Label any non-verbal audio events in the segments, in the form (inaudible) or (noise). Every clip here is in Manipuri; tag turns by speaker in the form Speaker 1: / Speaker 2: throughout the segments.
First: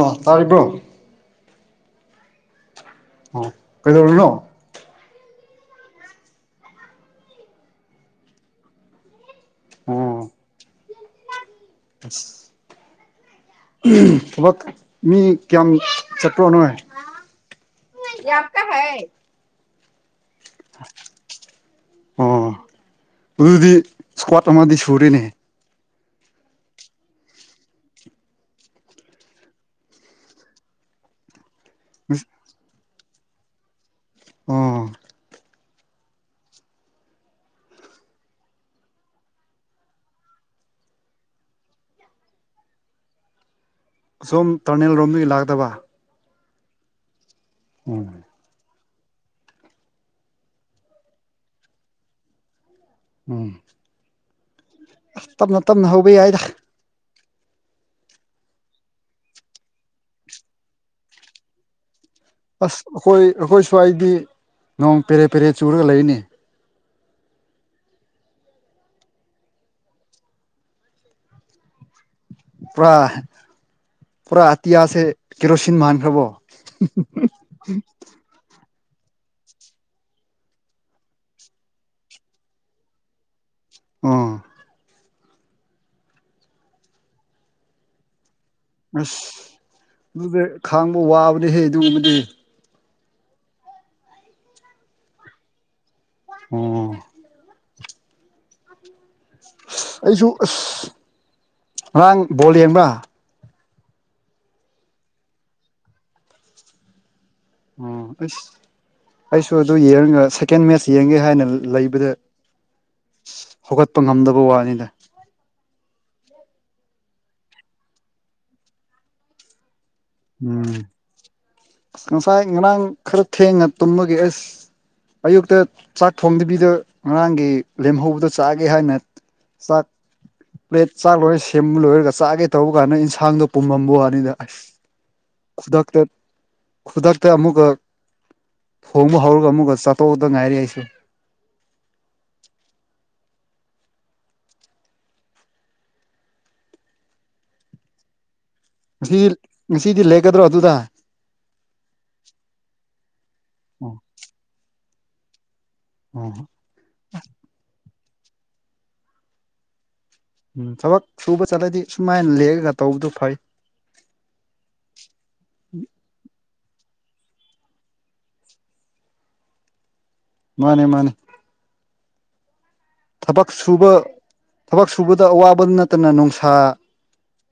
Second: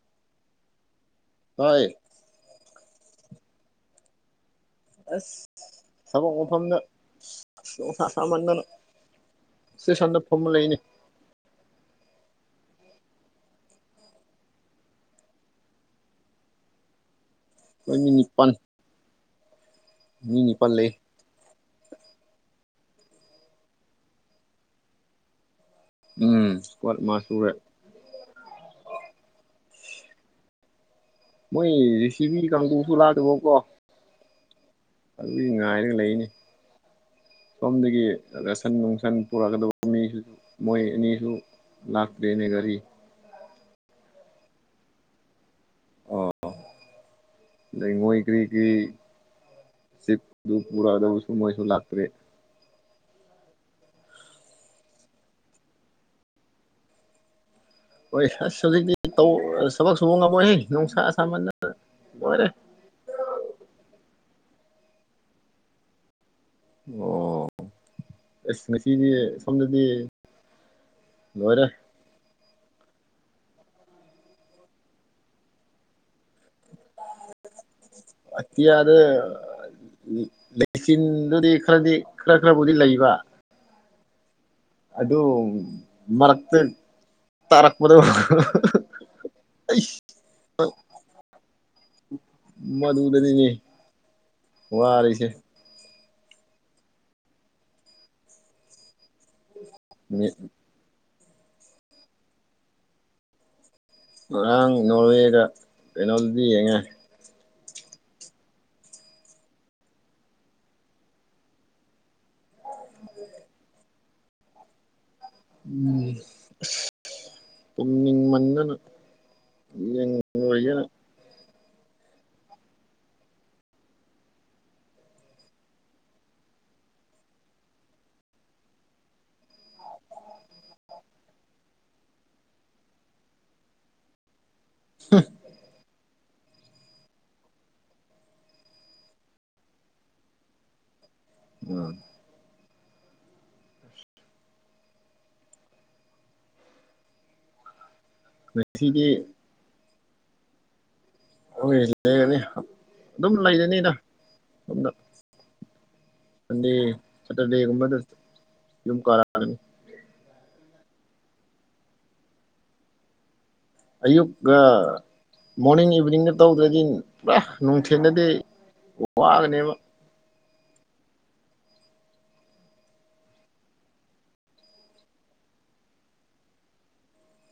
Speaker 1: ꯑꯥ ꯇꯥꯥꯔꯤꯕ꯭ꯔꯣ
Speaker 2: ꯍꯣꯏ
Speaker 1: ꯑꯣ ꯀꯩꯗꯧꯔꯤꯅꯣ
Speaker 2: ꯑꯁ ꯊꯕꯛ ꯃꯐꯝꯗ ꯁꯤꯁ ꯅꯨꯡꯁꯥ ꯁꯥꯃꯟꯗꯅ ꯁ꯭ꯇꯦꯁꯟꯗ ꯐꯝꯃ ꯂꯩꯅꯦ
Speaker 1: ꯁꯤ ꯎꯝ ꯊꯕꯛ ꯃꯤ ꯀ꯭ꯌꯥꯝ ꯆꯠꯄ꯭ꯔꯣ ꯅꯣꯢ
Speaker 2: ꯑꯩꯈꯣꯏ ꯃꯤ ꯅꯤꯄꯥꯜ
Speaker 1: ꯌꯥꯞꯀ ꯍꯥꯏ
Speaker 2: ꯃꯤ ꯅꯤꯄꯜꯂꯩ
Speaker 1: ꯑꯣ ꯑꯗꯨꯗꯤ ꯁꯀ꯭ꯋꯥꯠ ꯑꯃꯗꯤ ꯁꯨꯔꯦꯅꯦ
Speaker 2: ꯎꯝ ꯁꯀ꯭ꯋꯥꯠ ꯑꯃ ꯁꯨꯔꯦ ꯃꯣꯏ ꯔꯤ ꯁꯤꯕꯤ ꯀꯥꯡꯕꯨ ꯍꯨꯔꯥꯜꯂꯨꯋꯣꯀꯣ
Speaker 1: ꯑꯣ
Speaker 2: ꯑꯗꯨꯗꯤ ꯉꯥꯏꯔꯒ ꯂꯩꯅꯦ ꯁꯣꯝꯗꯒꯤ ꯔꯁꯟ ꯅꯨꯡꯁꯟ ꯄꯨꯔꯛꯀꯗꯕ ꯃꯤꯁꯨ ꯃꯣꯏ ꯑꯅꯤꯁꯨ ꯂꯥꯛꯇꯦꯅꯦ ꯒꯔꯤ
Speaker 1: ꯑꯁꯣꯝ ꯇꯔꯅꯦꯜ ꯔꯣꯝꯗꯒꯤ ꯂꯥꯛꯀꯗꯕ
Speaker 2: ꯑꯣ
Speaker 1: ꯎꯝ
Speaker 2: ꯂꯩꯉꯣꯏꯒ꯭ꯔꯤ ꯒꯤ ꯆꯤꯞ ꯅꯨꯡ (unintelligible) ꯃꯣꯏꯁꯨ ꯂꯥꯛꯇ꯭ꯔꯦ
Speaker 1: ꯎꯝ ꯑꯁ ꯇꯞꯅ ꯇꯞꯅ ꯍꯧꯕ ꯌꯥꯏꯗ
Speaker 2: ꯍꯣꯏ ꯑꯁ ꯍꯧꯖꯤꯛꯇꯤ ꯇꯧ ꯊꯕꯛ ꯁꯨꯕ ꯉꯝꯃꯣꯏꯍꯦ ꯅꯨꯡꯁꯥ ꯁꯥꯃꯟꯗꯅ ꯂꯣꯏꯔꯦ
Speaker 1: ꯑꯁ ꯑꯈꯣꯏ ꯑꯈꯣꯏ ꯁ꯭ꯋꯥꯏꯗꯤ ꯅꯣꯡ ꯄꯦꯔꯦ ꯄꯦꯔꯦ ꯆꯨꯔꯒ ꯂꯩꯅꯦ
Speaker 2: ꯑꯣ ꯑꯁ ꯉꯁꯤꯗꯤ ꯁꯣꯝꯗꯗꯤ ꯂꯣꯏꯔꯦ
Speaker 1: ꯄ꯭꯭ꯔꯥ ꯄꯨꯔꯥ ꯑꯇꯤꯌꯥꯥꯁꯦ ꯀꯦꯔꯣꯁꯤꯟ ꯃꯥꯟꯈ꯭ꯔꯕꯣ (unintelligible)
Speaker 2: ꯑꯇꯤꯌꯥꯗ ꯂꯩ ꯂꯩꯆꯤꯟꯗꯨꯗꯤ ꯈꯔꯗꯤ ꯈ꯭ꯔ ꯈ꯭ꯔꯕꯨꯗꯤ ꯂꯩꯕ
Speaker 1: ꯑꯣ
Speaker 2: ꯑꯗꯨ ꯃꯔꯛꯇ ꯇꯥꯔꯛꯄꯗꯣ (unintelligible)
Speaker 1: ꯑꯁ
Speaker 2: ꯑꯩ
Speaker 1: ꯑꯗꯨꯗꯦ ꯈꯥꯡꯕ ꯋꯥꯕꯅꯦꯍꯦ ꯑꯗꯨꯒꯨꯝꯕꯗꯤ
Speaker 2: ꯃꯗꯨꯗꯅꯤꯅꯦ ꯋꯥꯔꯤꯁꯦ
Speaker 1: ꯑꯣ ꯑꯁ ꯑꯩꯁꯨ ꯑꯁ ꯉꯔꯥꯡ ꯕꯣꯜ ꯌꯦꯡꯕ꯭ꯔꯥ
Speaker 2: ꯉꯔꯥꯡ ꯅꯣꯔꯋꯦꯒ ꯀꯩꯅꯣꯗꯨꯗꯤ ꯌꯦꯡꯉꯦ
Speaker 1: ꯎꯝ ꯑꯁ ꯑꯩꯁꯨ ꯑꯗꯨ ꯍꯦꯡꯉꯒ ꯁꯦꯀꯦꯟ ꯃꯦꯠꯆ ꯌꯦꯡꯒꯦ ꯍꯥꯏꯅ ꯂꯂꯩꯕꯗ ꯍꯧꯒꯠꯄ ꯉꯝꯗꯕ ꯋꯥꯅꯤꯗ
Speaker 2: ꯎꯝ ꯑꯁ ꯇꯨꯝꯅꯤꯡꯃꯟꯗꯅ (unintelligible)
Speaker 1: ꯎꯝ ꯉꯁꯥꯏ ꯉꯔꯥꯡ ꯈꯔ ꯊꯦꯡꯅ ꯇꯨꯝꯕꯒꯤ ꯑꯦꯁ ꯑꯌꯨꯛꯇ ꯆꯥꯛ ꯊꯣꯡꯗꯕꯤꯗ ꯉꯔꯥꯡꯒꯤ ꯂꯦꯝꯍꯧꯕꯗꯣ ꯆꯥꯒꯦ ꯍꯥꯏꯅ ꯆꯥꯛ ꯄ꯭ꯂꯦꯠ ꯆꯥꯛ ꯂꯣꯏ ꯁꯦꯝꯕ ꯂꯣꯏꯔꯒ ꯆꯥꯛꯒꯦ ꯇꯧꯕ ꯀꯥꯟꯗ ꯏꯟꯁꯥꯡꯗꯣ ꯄꯨꯝꯃꯝꯕ ꯋꯥꯅꯤꯗ ꯑꯁ
Speaker 2: (unintelligible)
Speaker 1: ꯈꯨꯗꯛꯇ ꯈꯨꯗꯛꯇ ꯑꯃꯨꯛꯀ ꯊꯣꯡꯕ ꯍꯧꯔꯒ ꯑꯃꯨꯛꯀ ꯆꯥꯊꯣꯛꯄꯗ ꯉꯥꯏꯔꯦ ꯑꯩꯁꯦ
Speaker 2: ꯎꯝ ꯉꯁꯤꯗꯤ
Speaker 1: ꯉꯁꯤ ꯉꯁꯤꯗꯤ ꯂꯩꯒꯗ꯭ꯔꯣ ꯑꯗꯨꯗ
Speaker 2: ꯂꯣꯏ ꯂꯩꯔꯅꯤ ꯑꯗꯨꯝ ꯂꯩꯔꯅꯤꯅ
Speaker 1: ꯑꯣ
Speaker 2: ꯁꯣꯝꯗ
Speaker 1: ꯑꯣ
Speaker 2: ꯁꯟꯗꯦ ꯁꯇꯔꯗꯦꯒꯨꯝꯕꯗ ꯌꯨꯝ ꯀꯥꯔꯅꯤ
Speaker 1: ꯎꯝ ꯊꯕꯛ ꯁꯨꯕ ꯆꯠꯂꯗꯤ ꯁꯨꯃꯥꯏꯅ ꯂꯩꯔꯒ ꯇꯧꯕꯗꯨ ꯐꯩ
Speaker 2: ꯑꯌꯨꯛꯀ ꯃꯣꯔꯅꯤꯡ ꯏꯚꯤꯅꯤꯡꯗ ꯇꯧꯗ꯭ꯔꯗꯤ ꯄꯨꯔꯥ ꯅꯨꯡꯊꯤꯟꯗꯗꯤ ꯋꯥꯒꯅꯦꯕ
Speaker 1: ꯃꯥꯅꯦ ꯃꯥꯅꯦ ꯊꯕꯛ ꯁꯨꯕ ꯊꯕꯛ ꯁꯨꯕꯗ ꯑꯋꯥꯕ ꯅꯠꯇꯅ ꯅꯨꯡꯁꯥ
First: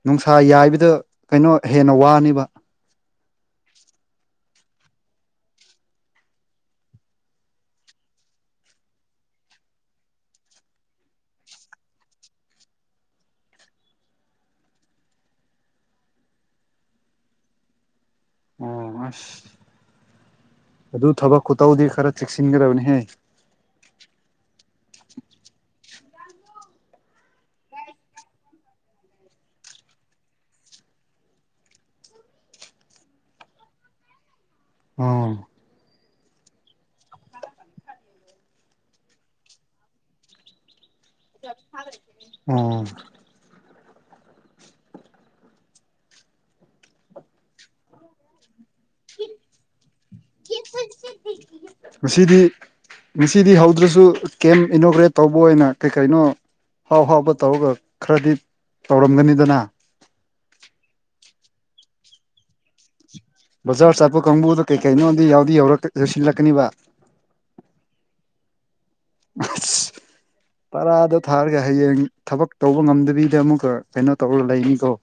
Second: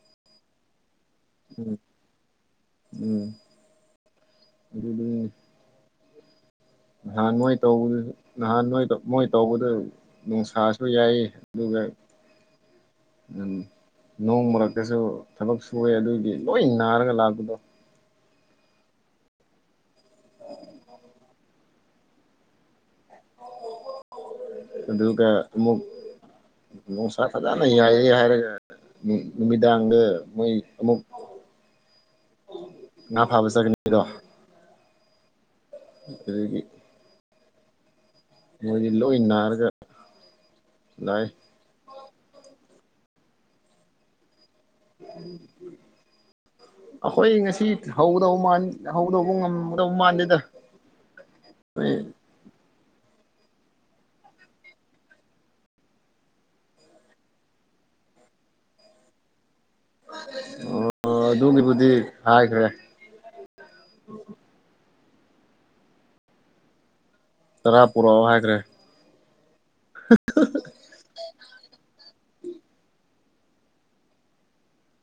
Speaker 1: ꯅꯨꯡꯁꯥ ꯌꯥꯏꯕꯗ ꯀꯩꯅꯣ
Speaker 2: ꯎꯝ
Speaker 1: ꯍꯦꯟꯅ ꯋꯥꯅꯤꯕ
Speaker 2: ꯎꯝ ꯅꯍꯥꯟ ꯅꯣꯏ ꯇꯧꯕꯗꯨ ꯅꯍꯥꯟ ꯅꯣꯏ ꯃꯣꯏ ꯇꯧꯕꯗ ꯅꯨꯡꯁꯥꯁꯨ ꯌꯥꯏ ꯑꯗꯨꯒ ꯎꯝ ꯅꯣꯡ ꯃꯔꯛꯇꯁꯨ ꯊꯕꯛ ꯁꯨꯑꯦ ꯑꯗꯨꯏꯒꯤ ꯂꯣꯏ ꯅꯥꯔꯒ ꯂꯥꯛꯄꯗꯣ
Speaker 1: ꯑꯣ ꯑꯁ ꯑꯗꯨ ꯊꯕꯛ ꯈꯨꯇꯧꯗꯤ ꯈꯔ ꯆꯦꯛꯁꯤꯟꯒꯗꯕꯅꯤꯍꯦ
Speaker 2: ꯑꯗꯨꯒ ꯑꯃꯨꯛ ꯅꯨꯡꯁꯥ ꯐꯖꯅ ꯌꯥꯏꯔꯦ ꯍꯥꯏꯔꯒ ꯅꯨꯃꯤꯗꯥꯡꯗ ꯃꯣꯏ ꯑꯃꯨꯛ ꯉꯥ ꯐꯥꯕ ꯆꯠꯒꯅꯤꯗꯣ
Speaker 1: ꯎꯝ
Speaker 2: ꯑꯗꯨꯒꯤ ꯃꯣꯏꯗꯤ ꯂꯣꯏ ꯅꯥꯔꯒ ꯂꯑꯦ
Speaker 1: ꯑꯣ
Speaker 2: ꯑꯩꯈꯣꯏ ꯉꯁꯤ ꯍꯧꯗꯧ ꯃꯥꯥꯟ ꯍꯧꯗꯧꯕ ꯉꯝꯗꯧ ꯃꯥꯟꯗꯦꯗ ꯑꯈꯣꯏ
Speaker 1: (unintelligible) ꯉꯁꯤꯗꯤ ꯍꯧꯗ꯭ꯔꯁꯨ ꯀꯦꯝ ꯏꯅꯣꯒ꯭ꯔꯦꯠ ꯇꯧꯕ ꯑꯣꯏꯅ ꯀꯩ ꯀꯩꯅꯣ ꯍꯥꯎ ꯍꯥꯎꯕ ꯇꯧꯔꯒ ꯈꯔꯗꯤ ꯇꯧꯔꯝꯒꯅꯤꯗꯅ
Speaker 2: ꯑꯣ ꯑꯗꯨꯒꯤꯕꯨꯗꯤ ꯍꯥꯏꯈ꯭ꯔꯦ
Speaker 1: ꯕꯖꯥꯔ ꯆꯠꯄ ꯀꯥꯡꯕꯨꯗꯣ ꯀꯩꯀꯩꯅꯣꯗꯤ ꯌꯥꯎꯗꯤ ꯌꯧꯔꯛ ꯌꯧꯁꯤꯜꯂꯛꯀꯅꯤꯕ
Speaker 2: ꯇꯔꯥ ꯄꯨꯔꯛꯑꯣ ꯍꯥꯏꯈ꯭ꯔꯦ (unintelligible)
Speaker 1: ꯇꯔꯥꯗꯣ ꯊꯥꯔꯒ ꯍꯌꯦꯡ ꯊꯕꯛ ꯇꯧꯕ ꯉꯝꯗꯕꯤꯗ ꯑꯃꯨꯛꯀ ꯀꯩꯅꯣ ꯇꯧꯔꯒ ꯂꯩꯅꯤꯀꯣ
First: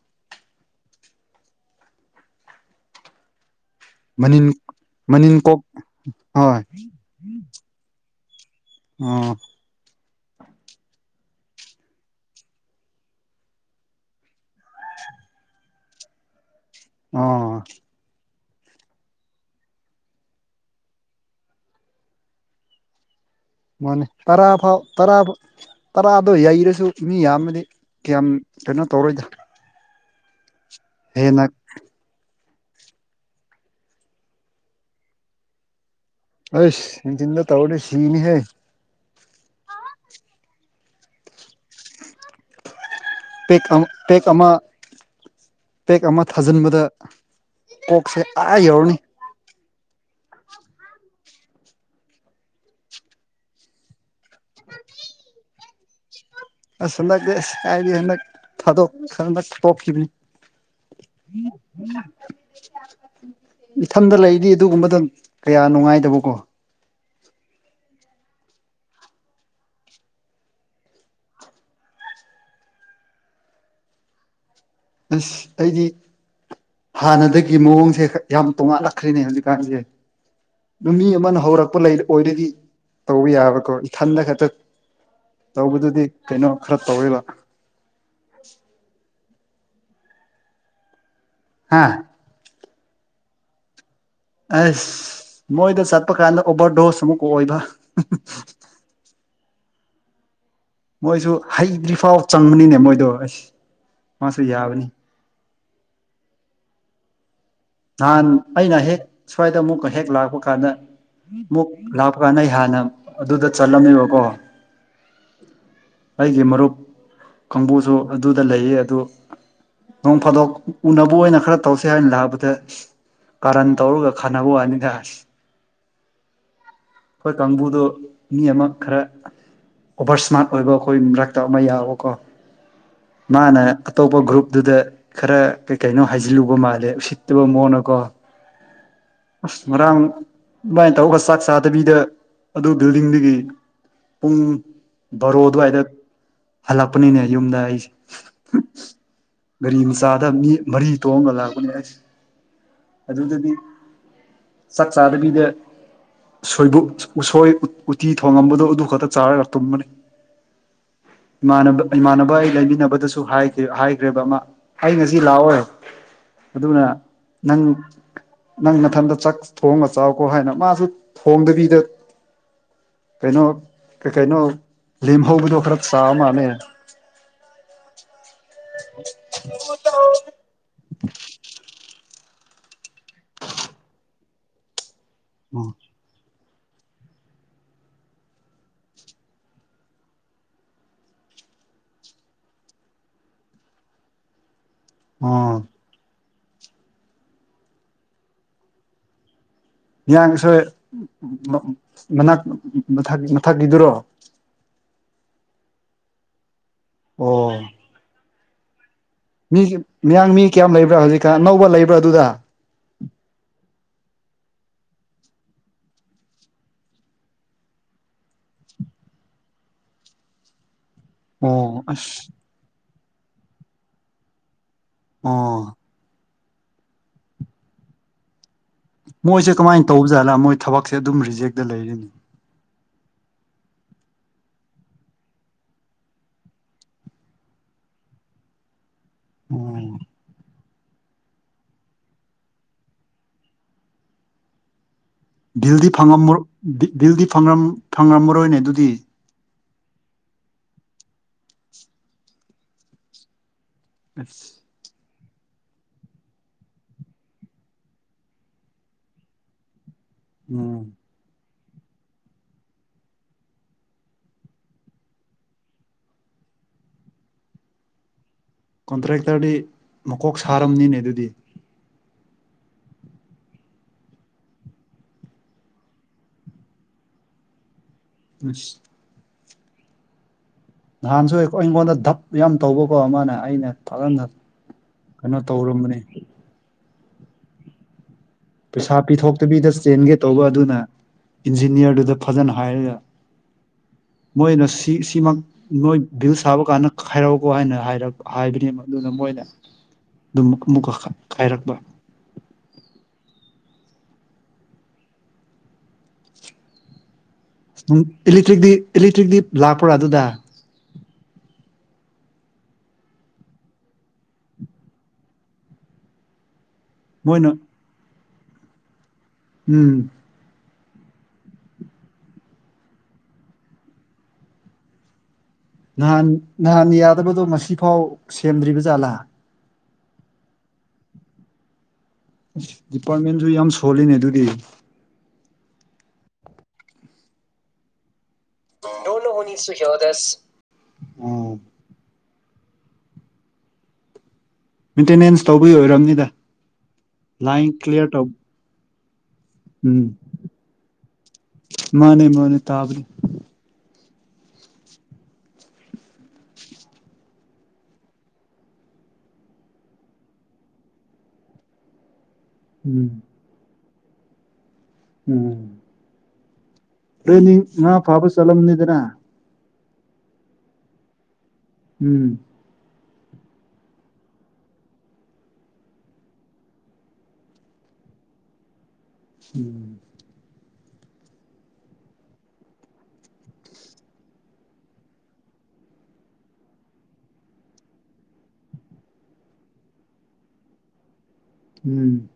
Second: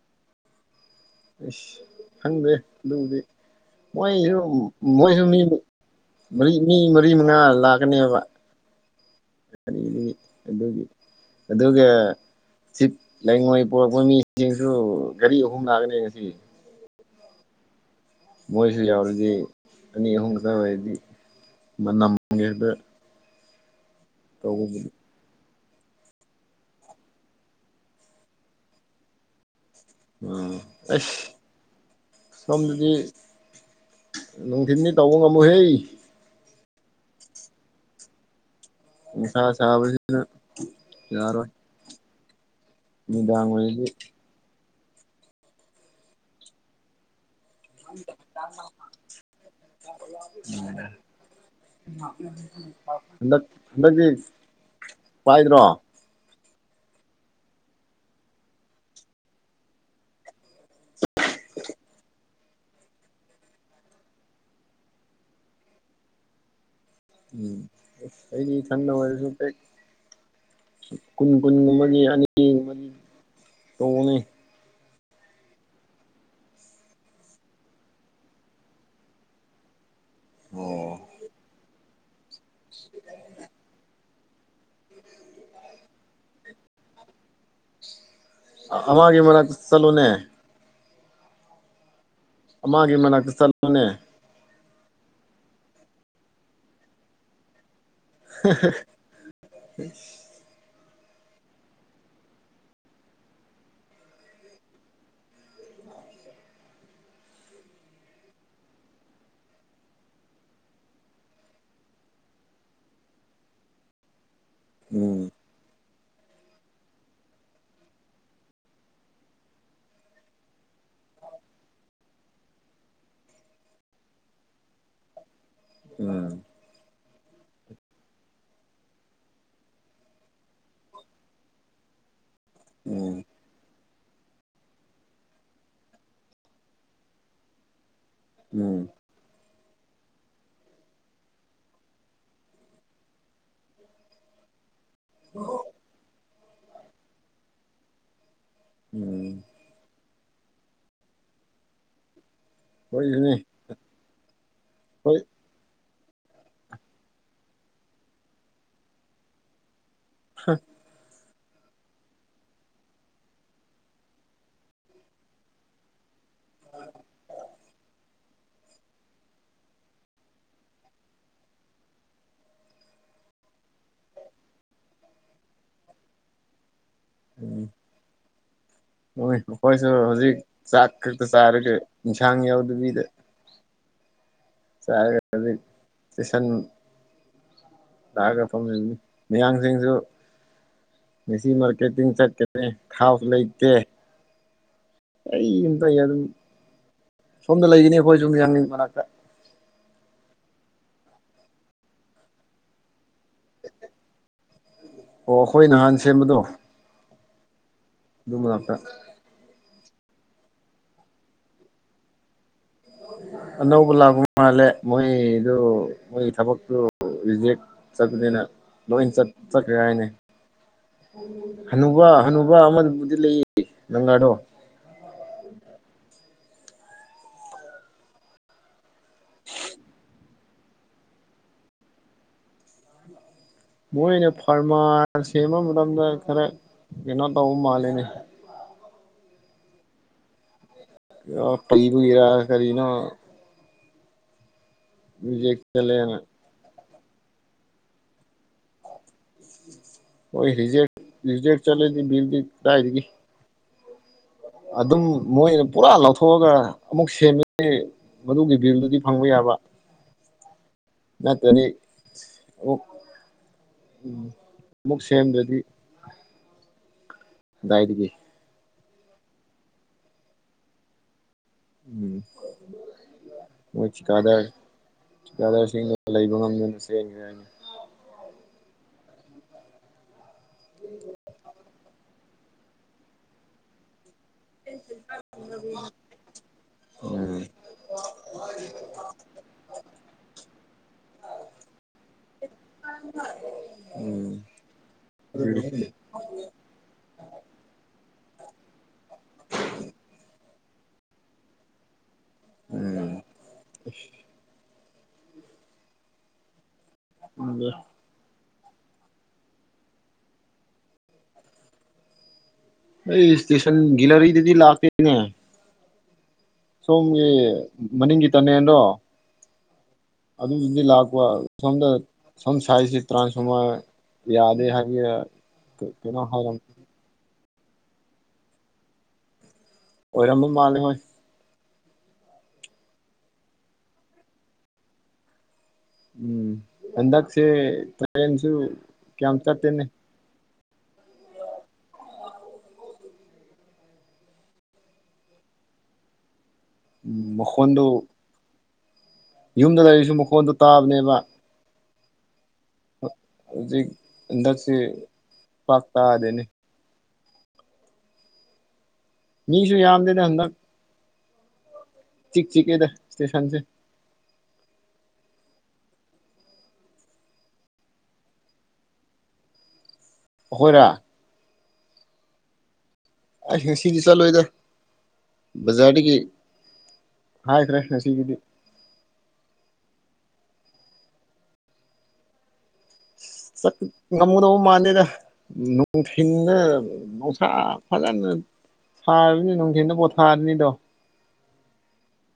Speaker 2: ꯑꯁ ꯈꯪꯗꯦ ꯑꯗꯨꯗꯤ ꯃꯣꯏꯁꯨ
Speaker 1: ꯃꯅꯤꯟ
Speaker 2: ꯃꯣꯏꯁꯨ ꯃꯤ
Speaker 1: ꯃꯅꯤꯟ ꯀꯣꯛ ꯍꯣꯏ
Speaker 2: ꯃꯤ ꯃꯔꯤ ꯃꯉꯥ ꯂꯥꯛꯀꯅꯦꯕ
Speaker 1: ꯎꯝ
Speaker 2: ꯑꯗꯨꯒ ꯁꯤꯠ ꯂꯩꯉꯣꯏ ꯄꯣꯔꯛꯄ ꯃꯤꯁꯤꯡꯁꯨ ꯒꯥꯔꯤ ꯑꯍꯨꯝ ꯂꯥꯛꯀꯅꯤ ꯉꯁꯤ
Speaker 1: ꯑꯣ
Speaker 2: ꯃꯣꯏꯁꯨ ꯌꯥꯎꯔꯤꯗꯤ ꯑꯅꯤ ꯑꯍꯨꯝ ꯈꯛꯇ ꯑꯣꯏꯔꯗꯤ ꯃꯅꯝꯒꯦꯗ
Speaker 1: ꯃꯥꯅꯦ ꯇꯔꯥ ꯐꯥꯎ ꯇꯔꯥ ꯇꯔꯥꯗꯣ ꯌꯩꯔꯁꯨ ꯃꯤ ꯌꯥꯝꯃꯗꯤ ꯀꯌꯥꯝ ꯀꯩꯅꯣ ꯇꯧꯔꯣꯏꯗ꯫
Speaker 2: ꯑꯩꯁ꯫
Speaker 1: ꯍꯦꯟꯅ
Speaker 2: ꯁꫭꯝꯗꯗꯤ ꯅꯨꯡꯊꯤꯟꯗꯤ ꯇꯧꯕ ꯉꯝꯑꫭꯏꯍꯦ꯫
Speaker 1: ꯑꯩꯁ ꯅꯨꯡꯊꯤꯟꯗ ꯇꯧꯔꯗꯤ ꯁꯤꯅꯤ ꯍꯦ꯫
Speaker 2: ꯅꯩꯡꯁꯥ ꯁꯥꯕꯁꯤꯅ ꯌꯥꯔꫭꯏ꯫
Speaker 1: ꯄꯦꯛ ꯑ
Speaker 2: ꯑꯣꯏꯔꯗꯤ
Speaker 1: ꯄꯦꯛ ꯑꯃ ꯄꯦꯛ ꯑꯃ ꯊꯥꯖꯤꯟꯕꯗ꯫ ꯀꫭꯛꯁꯦ ꯑꯥ ꯌꯧꯔꯅꯤ꯫
Speaker 2: (inaudible) ꯍꯟꯗꯛ ꯍꯟꯗꯛꯇꯤ ꯄꯥꯏꯗ꯭ꯔꯣ꯫
Speaker 1: ꯑꯁꯨ ꯍꯟꯗꯛꯇꯤ ꯀꯥꯏꯗꯒꯤ ꯍꯟꯗꯛ ꯊꯥꯗꯣꯛ ꯈꯔ ꯇꯣꯛꯈꯤꯕꯅꯤ꯫ (unintelligible) ꯏꯊꯝꯗ ꯂꯩꯔꯗꯤ ꯑꯗꯨꯒꯨꯝꯕꯗꯪ ꯀꯌꯥ ꯅꯨꯡꯉꯥꯏꯗꯕꯀꯣ꯫
Speaker 2: ꯎꯝ ꯑꯩꯗꯤ ꯊꯟꯗ ꯑꯣꯏꯔꯁꯨ ꯄꯦꯛ ꯀꯨꯟ ꯀꯨꯟꯒꯨꯝꯕꯒꯤ ꯑꯅꯤꯒꯨꯝꯕꯗꯤ ꯇꯣꯡꯉꯅꯤ꯫
Speaker 1: ꯑꯁ ꯑꯩꯗꯤ ꯍꯥꯟꯅꯗꯒꯤ ꯃꯑꯣꯡꯁꯦ ꯌꯥꯝ ꯇꯣꯉꯜꯂꯛꯈ꯭ꯔꯦꯅꯦ ꯍꯧꯖꯤꯛꯀꯥꯟꯁꯦ꯫
Speaker 2: ꯑꯣ
Speaker 1: ꯅꯨꯃꯤ ꯑꯃꯅ ꯍꯧꯔꯛꯄ ꯂꯩ ꯑꯣꯏꯔꯗꯤ꯫ ꯇꯧꯕ ꯌꯥꯕꯀꯣ ꯏꯊꯟꯗ ꯈꯛꯇ ꯇꯧꯕꯗꯨꯗꯤ ꯀꯩꯅꯣ ꯈꯔ ꯇꯧꯋꯦꯕ꯫
Speaker 2: ꯑꯃꯒꯤ ꯃꯅꯥꯛꯇ ꯆꯠꯂꫭꯅꯦ꯫
Speaker 1: ꯍꯥꯥ꯫
Speaker 2: ꯑꯃꯥꯒꯤ ꯃꯅꯥꯛꯇ ꯆꯠꯂꫭꯅꯦ꯫
Speaker 1: ꯑꯁ ꯃꯣꯏꯗ ꯆꯠꯄ ꯀꯥꯟꯗ ꯑꯣꯚꯔꯗꯣꯁ ꯑꯃꯨꯛꯀ ꯑꯣꯏꯕ (unintelligible)
Speaker 2: (unintelligible)
Speaker 1: ꯃꯣꯏꯁꯨ ꯍꯩꯗ꯭ꯔꯤꯐꯥꯎ ꯆꯪꯕꯅꯤꯅꯦ ꯃꯣꯏꯗꯣ ꯑꯁ ꯃꯥꯁꯨ ꯌꯥꯕꯅꯤ꯫
Speaker 2: (inaudible)
Speaker 1: ꯅꯍꯥꯟ ꯑꯩꯅ ꯍꯦꯛ ꯁ꯭ꯋꯥꯏꯗ ꯑꯃꯨꯛꯀ ꯍꯦꯛ ꯂꯥꯛꯄ ꯀꯥꯟꯗ꯫ ꯑꯃꯨꯛ ꯂꯥꯛꯄꯀꯥꯟꯗ ꯑꯩ ꯍꯥꯟꯅ ꯑꯗꯨꯗ ꯆꯠꯂꯝꯃꯦꯕꯀꯣ꯫
Speaker 2: ꯎꯝ
Speaker 1: ꯑꯩꯒꯤ ꯃꯔꯨꯞ ꯀꯥꯡꯕꯨꯁꯨ ꯑꯗꯨꯗ ꯂꯩꯌꯦ ꯑꯗꯨ ꯅꯣꯡ ꯐꯥꯗꯣꯛ ꯎꯅꯕ ꯑꯣꯏꯅ ꯈꯔ ꯇꯧꯁꯦ ꯍꯥꯏꯅ ꯂꯥꯛꯕꯗ꯫ ꯀꯥꯔꯟ ꯇꯧꯔꯒ ꯈꯠꯅꯕ ꯋꯥꯅꯤꯗ꯫
Speaker 2: ꯎꯝ
Speaker 1: ꯍꯣꯏ ꯀꯥꯡꯕꯨꯗꯣ ꯃꯤ ꯑꯃ ꯈꯔ ꯑꯣꯚꯔ ꯏꯁ꯭ꯃꯥꯔꯠ ꯑꯣꯏꯕ ꯑꯩꯈꯣꯏ ꯃꯔꯛꯇ ꯑꯃ ꯌꯥꯎꯕꯀꯣ꯫
Speaker 2: ꯎꯝ
Speaker 1: ꯃꯥꯅ ꯑꯇꯣꯞꯄ ꯒ꯭ꯔꯨꯞꯇꯨꯗ ꯈꯔ ꯀꯩ ꯀꯩꯅꯣ ꯍꯥꯏꯖꯤꯜꯂꯨꯕ ꯃꯥꯜꯂꯦ ꯎꯁꯤꯠꯇꯕ ꯃꯑꯣꯡꯅꯀꯣ꯫
Speaker 2: ꯎꯝ
Speaker 1: ꯑꯁ ꯉꯔꯥꯡ ꯕꯥꯏꯅ ꯇꯧꯒ ꯆꯥꯛ ꯆꯥ ꯗꯕꯤꯗ ꯑꯗꯨ ꯕꯤꯜꯗꯤꯡꯗꯒꯤ ꯄꯨꯡ ꯕꯥꯔꯣ ꯑꯗꯨꯋꯥꯏꯗ ꯍꯜꯂꯛꯄꯅꯤꯅꯦ ꯌꯨꯝꯗ ꯑꯩꯁꯦ (unintelligible)
Speaker 2: ꯎꯝ
Speaker 1: ꯒꯥꯔꯤ ꯃꯆꯥꯗ ꯃꯤ ꯃꯔꯤ ꯇꯣꯛꯑꯝꯒ ꯂꯥꯛꯄꯅꯦ ꯑꯁ
Speaker 2: ꯍꯣꯏꯁꯨꯅꯦ
Speaker 1: ꯑꯗꯨꯗꯗꯤ ꯆꯛ
Speaker 2: ꯍꯣꯏ
Speaker 1: ꯆꯥꯗꯕꯤꯗ ꯁꯣꯏꯕꯨꯝ ꯎꯁꯣꯏ ꯎꯇꯤ ꯊꯣꯡꯉꯝꯕꯗꯨ ꯑꯗꯨ ꯈꯛꯇ ꯆꯥꯔꯒ ꯇꯨꯝꯕꯅꯤ
Speaker 2: ꯍ (inaudible)
Speaker 1: ꯏꯃꯥꯟꯅꯕ ꯏꯃꯥꯟꯅꯕ ꯑꯩ ꯂꯩꯃꯤꯟꯅꯕꯗꯁꯨ ꯍꯥꯏꯈ꯭ꯔꯦꯕ ꯑꯃ ꯑꯩ ꯉꯁꯤ ꯂꯥꯛꯑꯣꯏ ꯑꯗꯨꯅ ꯅꯪ ꯅꯪ ꯅꯊꯟꯇ ꯆꯥꯛ ꯊꯣꯡꯉ ꯆꯥꯎꯀꯣ ꯍꯥꯏꯅ ꯃꯥꯁꯨ ꯊꯣꯡꯗꯔꯤꯗ ꯀꯩꯅꯣ ꯀꯩ ꯀꯩꯅꯣ ꯂꯦꯝꯍꯧꯕꯗꯣ ꯈꯔ ꯆꯥꯕ ꯃꯥꯥꯜꯂꯦ
Speaker 2: ꯎꯝ ꯍꯣꯏ ꯑꯩꯈꯣꯏꯁꯨ ꯍꯧꯖꯤꯛ ꯆꯥꯛ ꯈꯛꯇ ꯆꯥꯔꯒ ꯏꯟꯁꯥꯡ ꯌꯥꯎꯗꯕꯤꯗ ꯆꯥꯔꯒꯗꯤ
Speaker 1: ꯑꯣ
Speaker 2: ꯏꯁꯁꯟ ꯂꯥꯛꯑꯒ ꯐꯝꯖꯅꯤ ꯃꯤꯌꯥꯡꯁꯤꯡꯁꯨ ꯉꯁꯤ ꯃꯥꯔꯀꯦꯇꯤꯡ ꯆꯠꯀꯅꯤ ꯊꯥꯎ ꯂꯩꯇꯦ ꯑꯩ
Speaker 1: ꯑꯣ
Speaker 2: ꯑꯃꯝꯇꯌꯦ ꯁꯣꯝꯗ ꯂꯩꯒꯅꯤ ꯑꯩꯈꯣꯏ ꯌꯦꯖꯨꯝꯌꯥꯡꯒꯤ ꯃꯅꯥꯛꯇ
Speaker 1: ꯃꯤꯌꯥꯡ ꯑꯁꯣꯏ ꯃꯅꯥꯛ ꯃꯊꯛꯀꯤꯗꯨꯔꯣ
Speaker 2: ꯑꯣ ꯑꯩꯈꯣꯏ ꯅꯍꯥꯟ ꯁꯦꯝꯕꯗꯣ
Speaker 1: ꯑꯣ
Speaker 2: ꯑꯗꯨ ꯃꯅꯥꯛꯇ
Speaker 1: ꯃꯤ ꯃꯤꯌꯥꯡ ꯃꯤ ꯀꯌꯥꯝ ꯂꯩꯕ꯭ꯔꯥ ꯍꯧꯖꯤꯛꯀꯥꯟ ꯑꯅꯧꯕ ꯂꯩꯕ꯭ꯔꯥ ꯑꯗꯨꯗ
Speaker 2: ꯑꯅꯧꯕ ꯂꯥꯛ ꯃꯥꯜꯂꯦ ꯃꯣꯏꯗꯨ ꯃꯣꯏ ꯊꯕꯛꯇꯨ ꯔꯤꯖꯦꯛ ꯆꯠꯄꯅꯤꯅ ꯂꯣꯏꯅ ꯆꯠꯈ꯭ꯔꯦ ꯍꯥꯏꯅꯦ
Speaker 1: ꯑꯣ
Speaker 2: ꯍꯅꯨꯕ
Speaker 1: ꯑꯁ
Speaker 2: ꯍꯅꯨꯕ ꯑꯃꯕꯨꯗꯤ ꯂꯩ ꯅꯪꯒꯥꯗꯣ
Speaker 1: ꯑꯣ ꯃꯣꯏꯁꯦ ꯀꯃꯥꯏꯅ ꯇꯧꯕꯖꯥꯠꯂ ꯃꯣꯏ ꯊꯕꯛꯁꯦ ꯑꯗꯨꯝ ꯔꯤꯖꯦꯛꯇ ꯂꯩꯔꯦꯅꯦ
Speaker 2: ꯃꯣꯏꯅ ꯐꯥꯔꯃꯔ ꯁꯦꯝꯕ ꯃꯇꯝꯗ ꯈꯔ ꯀꯩꯅꯣ ꯇꯧꯕ ꯃꯥꯜꯂꯦꯅꯦ
Speaker 1: ꯎꯝ
Speaker 2: ꯄꯩꯕꯒꯤꯔ ꯀꯔꯤꯅ ꯔꯤꯖꯦꯛ
Speaker 1: ꯕꯤꯜꯗꯤ
Speaker 2: ꯆꯠꯂꯦꯅ
Speaker 1: ꯐꯪꯉꯝ ꯕꯤꯜꯗꯤ ꯐꯪꯉꯝꯃꯔꯣꯏꯅꯦ ꯑꯗꯨꯗꯤ
Speaker 2: ꯍꯣꯏ ꯔꯤꯖꯦꯛ ꯔꯤꯖꯦꯛ ꯆꯠꯂꯗꯤ ꯕꯤꯜꯗꯤ ꯀꯗꯥꯏꯗꯒꯤ
Speaker 1: ꯑꯁ
Speaker 2: ꯑꯗꯨꯝ ꯃꯣꯏꯅ ꯄꯨꯔꯥ ꯂꯧꯊꯣꯛꯑꯒ ꯑꯃꯨꯛ ꯁꯦꯝꯃꯗꯤ ꯃꯗꯨꯒꯤ ꯕꯤꯜꯗꯨꯗꯤ ꯐꯪꯕ ꯌꯥꯕ
Speaker 1: ꯎꯝ
Speaker 2: ꯅꯠꯇꯗꯤ ꯑꯃꯨꯛ ꯑꯃꯨꯛ ꯁꯦꯝꯗ꯭ꯔꯗꯤ ꯀꯗꯥꯏꯗꯒꯤ
Speaker 1: ꯀꯣꯟꯇ꯭ꯔꯦꯛꯇꯔꯗꯤ ꯃꯀꯣꯛ ꯁꯥꯔꯝꯅꯤꯅꯦ ꯑꯗꯨꯗꯤ
Speaker 2: ꯎꯝ ꯃꯣꯏ ꯊꯤꯀꯥꯗꯥꯔ ꯊꯤꯀꯗꯥꯔꯁꯤꯡꯗꯨ ꯂꯩꯕ ꯉꯝꯗꯅ ꯆꯦꯟꯈ꯭ꯔꯦ ꯍꯥꯏꯅꯦ
Speaker 1: ꯑꯁ ꯅꯍꯥꯟꯁꯨ ꯑꯩꯉꯣꯟꯗ ꯙꯞ ꯌꯥꯝ ꯇꯧꯕꯀꯣ ꯃꯥꯅ ꯑꯩꯅ ꯊꯥꯛꯍꯟꯅ ꯀꯩꯅꯣ ꯇꯧꯔꯝꯕꯅꯦ
Speaker 2: ꯑꯥ
Speaker 1: ꯄꯩꯁꯥ ꯄꯤꯊꯣꯛꯇꯕꯤꯗ ꯆꯦꯟꯒꯦ ꯇꯧꯕ ꯑꯗꯨꯅ ꯏꯟꯖꯤꯅꯤꯌꯔꯗꯨꯗ ꯐꯖꯅ ꯍꯥꯏꯔꯒ
Speaker 2: ꯎꯝ
Speaker 1: ꯃꯣꯏꯅ ꯁꯤ ꯁꯤꯃꯛ ꯅꯣꯏ ꯕꯤꯜ ꯁꯥꯕ ꯀꯥꯟꯗ ꯈꯥꯏꯔꯛꯎꯀꯣ ꯍꯥꯏꯅ ꯍꯥꯏꯕꯅꯦ ꯑꯗꯨꯒ ꯃꯣꯏꯅ ꯑꯗꯨꯝ ꯑꯃꯨꯛꯀ ꯀꯥꯏꯔꯛꯄ
Speaker 2: ꯎꯝ (unintelligible)
Speaker 1: ꯏꯂꯦꯛꯇ꯭ꯔꯤꯛꯇꯤ ꯏꯂꯦꯛꯇ꯭ꯔꯤꯛꯇꯤ ꯂꯥꯛꯄ꯭ꯔꯥ ꯑꯗꯨꯗ
Speaker 2: ꯑꯩ ꯏꯁꯇꯦꯁꯟ ꯒꯦꯂꯔꯤꯗꯗꯤ ꯂꯥꯛꯇꯦꯅꯦ ꯁꯣꯝꯒꯤ
Speaker 1: ꯃꯣꯏꯅ
Speaker 2: ꯃꯅꯤꯡꯒꯤ ꯇꯟꯅꯦꯟꯗꯣ
Speaker 1: ꯎꯝ
Speaker 2: ꯑꯗꯨꯒꯤꯗꯤ ꯂꯥꯛꯄ ꯁꯣꯝꯗ ꯁꯣꯝ ꯁꯥꯏꯁꯤ ꯇ꯭ꯔꯥꯟꯁꯐꯣꯃꯔ ꯌꯥꯗꯦ ꯍꯥꯏꯒꯦꯔ
Speaker 1: ꯅꯍꯥꯟ ꯅꯍꯥꯟ ꯌꯥꯗꯕꯗꯣ ꯉꯁꯤꯐꯥꯎ ꯁꯦꯝꯗ꯭ꯔꯤꯕ ꯖꯥꯠꯂꯥ
Speaker 2: ꯑꯣꯏꯔꯝꯕ ꯃꯥꯜꯂꯦ ꯍꯣꯏ
Speaker 1: ꯗꯤꯄꯥꯔꯠꯃꯦꯟꯁꯨ ꯌꯥꯝ ꯁꯣꯜꯂꯤꯅꯦ ꯑꯗꯨꯗꯤ
Speaker 2: ꯎꯝ ꯍꯟꯗꯛꯁꯦ (unintelligible) ꯀꯌꯥꯝ ꯆꯠꯇꯦꯅꯦ
Speaker 1: (unintelligible) ꯑꯣ
Speaker 2: (unintelligible)
Speaker 1: ꯃꯦꯟꯇꯦꯅꯦꯟꯁ ꯇꯧꯕꯒꯤ ꯑꯣꯏꯔꯝꯅꯤꯗ
Speaker 2: ꯎꯝ
Speaker 1: ꯂꯥꯏꯟ
Speaker 2: ꯃꯈꯣꯟꯗꯣ
Speaker 1: ꯀ꯭ꯂꯤꯌꯥꯔ ꯇꯧ
Speaker 2: ꯌꯨꯝꯗ
Speaker 1: ꯎꯝ
Speaker 2: ꯂꯩꯔꯁꯨ ꯃꯈꯣꯟꯗꯣ ꯇꯥꯕꯅꯦꯕ
Speaker 1: ꯃꯥꯅꯦ ꯃꯥꯅꯦ ꯇꯥꯕꯠ
Speaker 2: ꯍꯧꯖꯤꯛ ꯍꯟꯗꯛꯁꯤ ꯄꯥꯛ ꯇꯗꯦꯅꯦ ꯃꯤꯁꯨ ꯌꯥꯝꯗꯦꯗ ꯍꯟꯗꯛ ꯆꯤꯛ ꯆꯤꯛꯑꯦꯗ
Speaker 1: ꯎꯝ
Speaker 2: ꯏꯁꯇꯦꯁꯟꯁꯦ
Speaker 1: ꯎꯝ (unintelligible) ꯉꯥ ꯐꯥꯕ ꯆꯠꯂꯝꯅꯤꯗꯅ
Speaker 2: ꯑꯈꯣꯏꯔ
Speaker 1: ꯎꯝ
Speaker 2: ꯑꯩ ꯉꯁꯤꯒꯤ ꯆꯂꯣꯏꯗ ꯕꯖꯥꯔꯗꯒꯤ ꯍꯥꯏꯈ꯭ꯔꯦ ꯉꯁꯤꯒꯤꯗꯤ
Speaker 1: ꯎꯝ
Speaker 2: (unintelligible) ꯉꯝꯒꯗꯧꯕ ꯃꯥꯥꯟꯗꯦꯗ ꯅꯣꯡꯁꯤꯡꯅ ꯃꯨꯡꯁꯥ ꯐꯖꯅ ꯁꯥꯔꯕꯅꯤꯅ ꯅꯨꯡꯊꯤꯟꯗ ꯄꯣ ꯊꯥꯔꯅꯤꯗꯣ
Speaker 1: ꯎꯝ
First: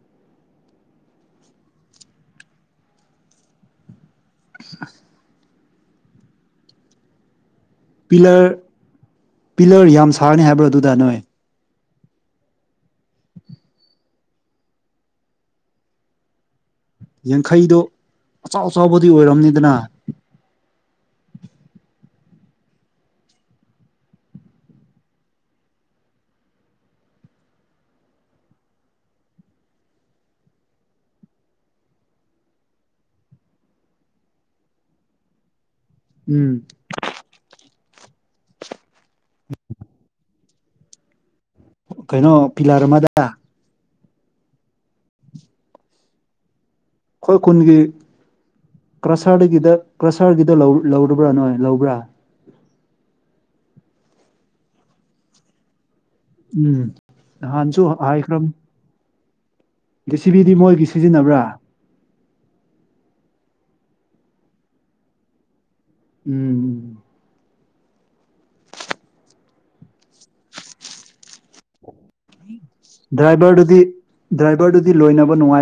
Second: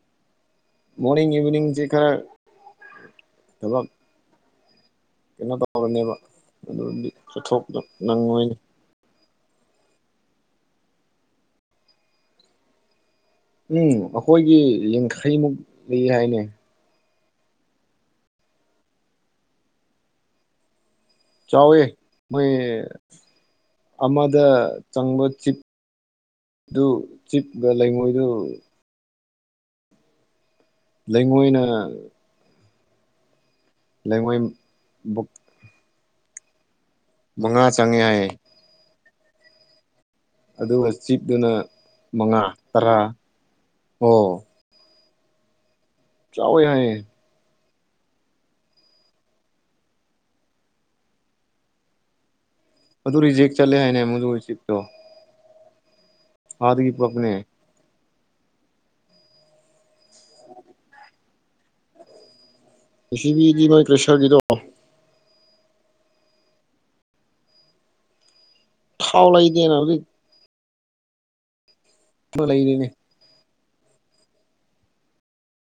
Speaker 2: ꯃꯣꯔꯅꯤꯡ ꯏꯚꯤꯅꯤꯡꯁꯤ ꯈꯔ ꯊꯕꯛ
Speaker 1: (unintelligible)
Speaker 2: ꯀꯩꯅꯣ ꯇꯧꯕꯅꯦꯕ ꯑꯗꯨꯗꯤ ꯆꯠꯊꯣꯛ
Speaker 1: ꯄꯤꯂꯔ ꯄꯤꯂꯔ ꯌꯥꯝ ꯁꯥꯔꯅꯤ ꯍꯥꯏꯕꯣ ꯑꯗꯨꯗ ꯅꯣꯏ
Speaker 2: ꯎꯝ ꯑꯩꯈꯣꯏꯒꯤ ꯌꯥꯡꯈꯩꯃꯨꯛ ꯂꯩ ꯍꯥꯏꯅꯦ
Speaker 1: ꯌꯥꯡꯈꯩꯗꯣ ꯑꯆꯥꯎ ꯑꯆꯥꯎꯕꯗꯤ ꯑꯣꯏꯔꯝꯅꯤꯗꯅ
Speaker 2: ꯆꯥꯎꯋꯦ ꯃꯣꯏ ꯑꯃꯗ ꯆꯪꯕ ꯆꯤꯞ ꯑꯗꯨ ꯆꯤꯞ ꯒꯥ ꯂꯩꯉꯣꯏꯗꯨ ꯂꯩꯉꯣꯏꯅ ꯂꯩꯉꯣꯏ ꯕꯨꯛ
Speaker 1: ꯎꯝ
Speaker 2: ꯃꯉꯥ ꯆꯪꯉꯦ ꯍꯥꯏ ꯑꯗꯨꯒ ꯆꯤꯞꯇꯅ
Speaker 1: ꯀꯩꯅꯣ
Speaker 2: ꯃꯉꯥ
Speaker 1: ꯄꯤꯂꯔ
Speaker 2: ꯇꯔꯥ
Speaker 1: ꯑꯃꯗ
Speaker 2: ꯑꯣ ꯆꯥꯎꯋꯦ ꯍꯥꯏꯌꯦ
Speaker 1: ꯈꯣꯏ ꯈꯨꯟꯒꯤ ꯀ꯭ꯔꯁꯥꯔꯗꯒꯤꯗ ꯀ꯭ꯔꯁꯥꯔꯒꯤꯗ ꯂꯧꯔꯕ꯭ꯔꯥ ꯅꯣꯏ ꯂꯧꯕ꯭ꯔꯥ
Speaker 2: ꯑꯗꯨ ꯔꯤꯖꯦꯛ ꯆꯠꯂꯦ ꯍꯥꯏꯅꯦ ꯃꯗꯨ (unintelligible)
Speaker 1: ꯎꯝ
Speaker 2: ꯑꯥꯗꯒꯤ ꯄꯨꯔꯛꯄꯅꯦ
Speaker 1: ꯅꯍꯥꯟꯁꯨꯨ ꯍꯥꯏꯈ꯭ꯔꯝ ꯗꯤꯁꯤꯕꯤꯗꯤ ꯃꯣꯏꯒꯤ ꯁꯤꯖꯤꯟꯅꯕ꯭ꯔꯥ
Speaker 2: ꯗꯤꯁꯤꯕꯤꯗꯤ ꯃꯣꯏ ꯀ꯭ꯔꯦꯁꯔꯒꯤꯗꯣ
Speaker 1: ꯎꯝ
Speaker 2: ꯊꯥꯎ ꯂꯩꯗꯦꯅ ꯍꯧꯖꯤꯛ ꯂꯩꯔꯤꯅꯦ
Speaker 1: ꯗ꯭ꯔꯥꯏꯚꯔꯗꯨꯗꯤ ꯗ꯭ꯔꯥꯏꯚꯔꯗꯨꯗꯤ ꯂꯣꯏꯅꯕ ꯅꯨꯡꯉꯥꯏ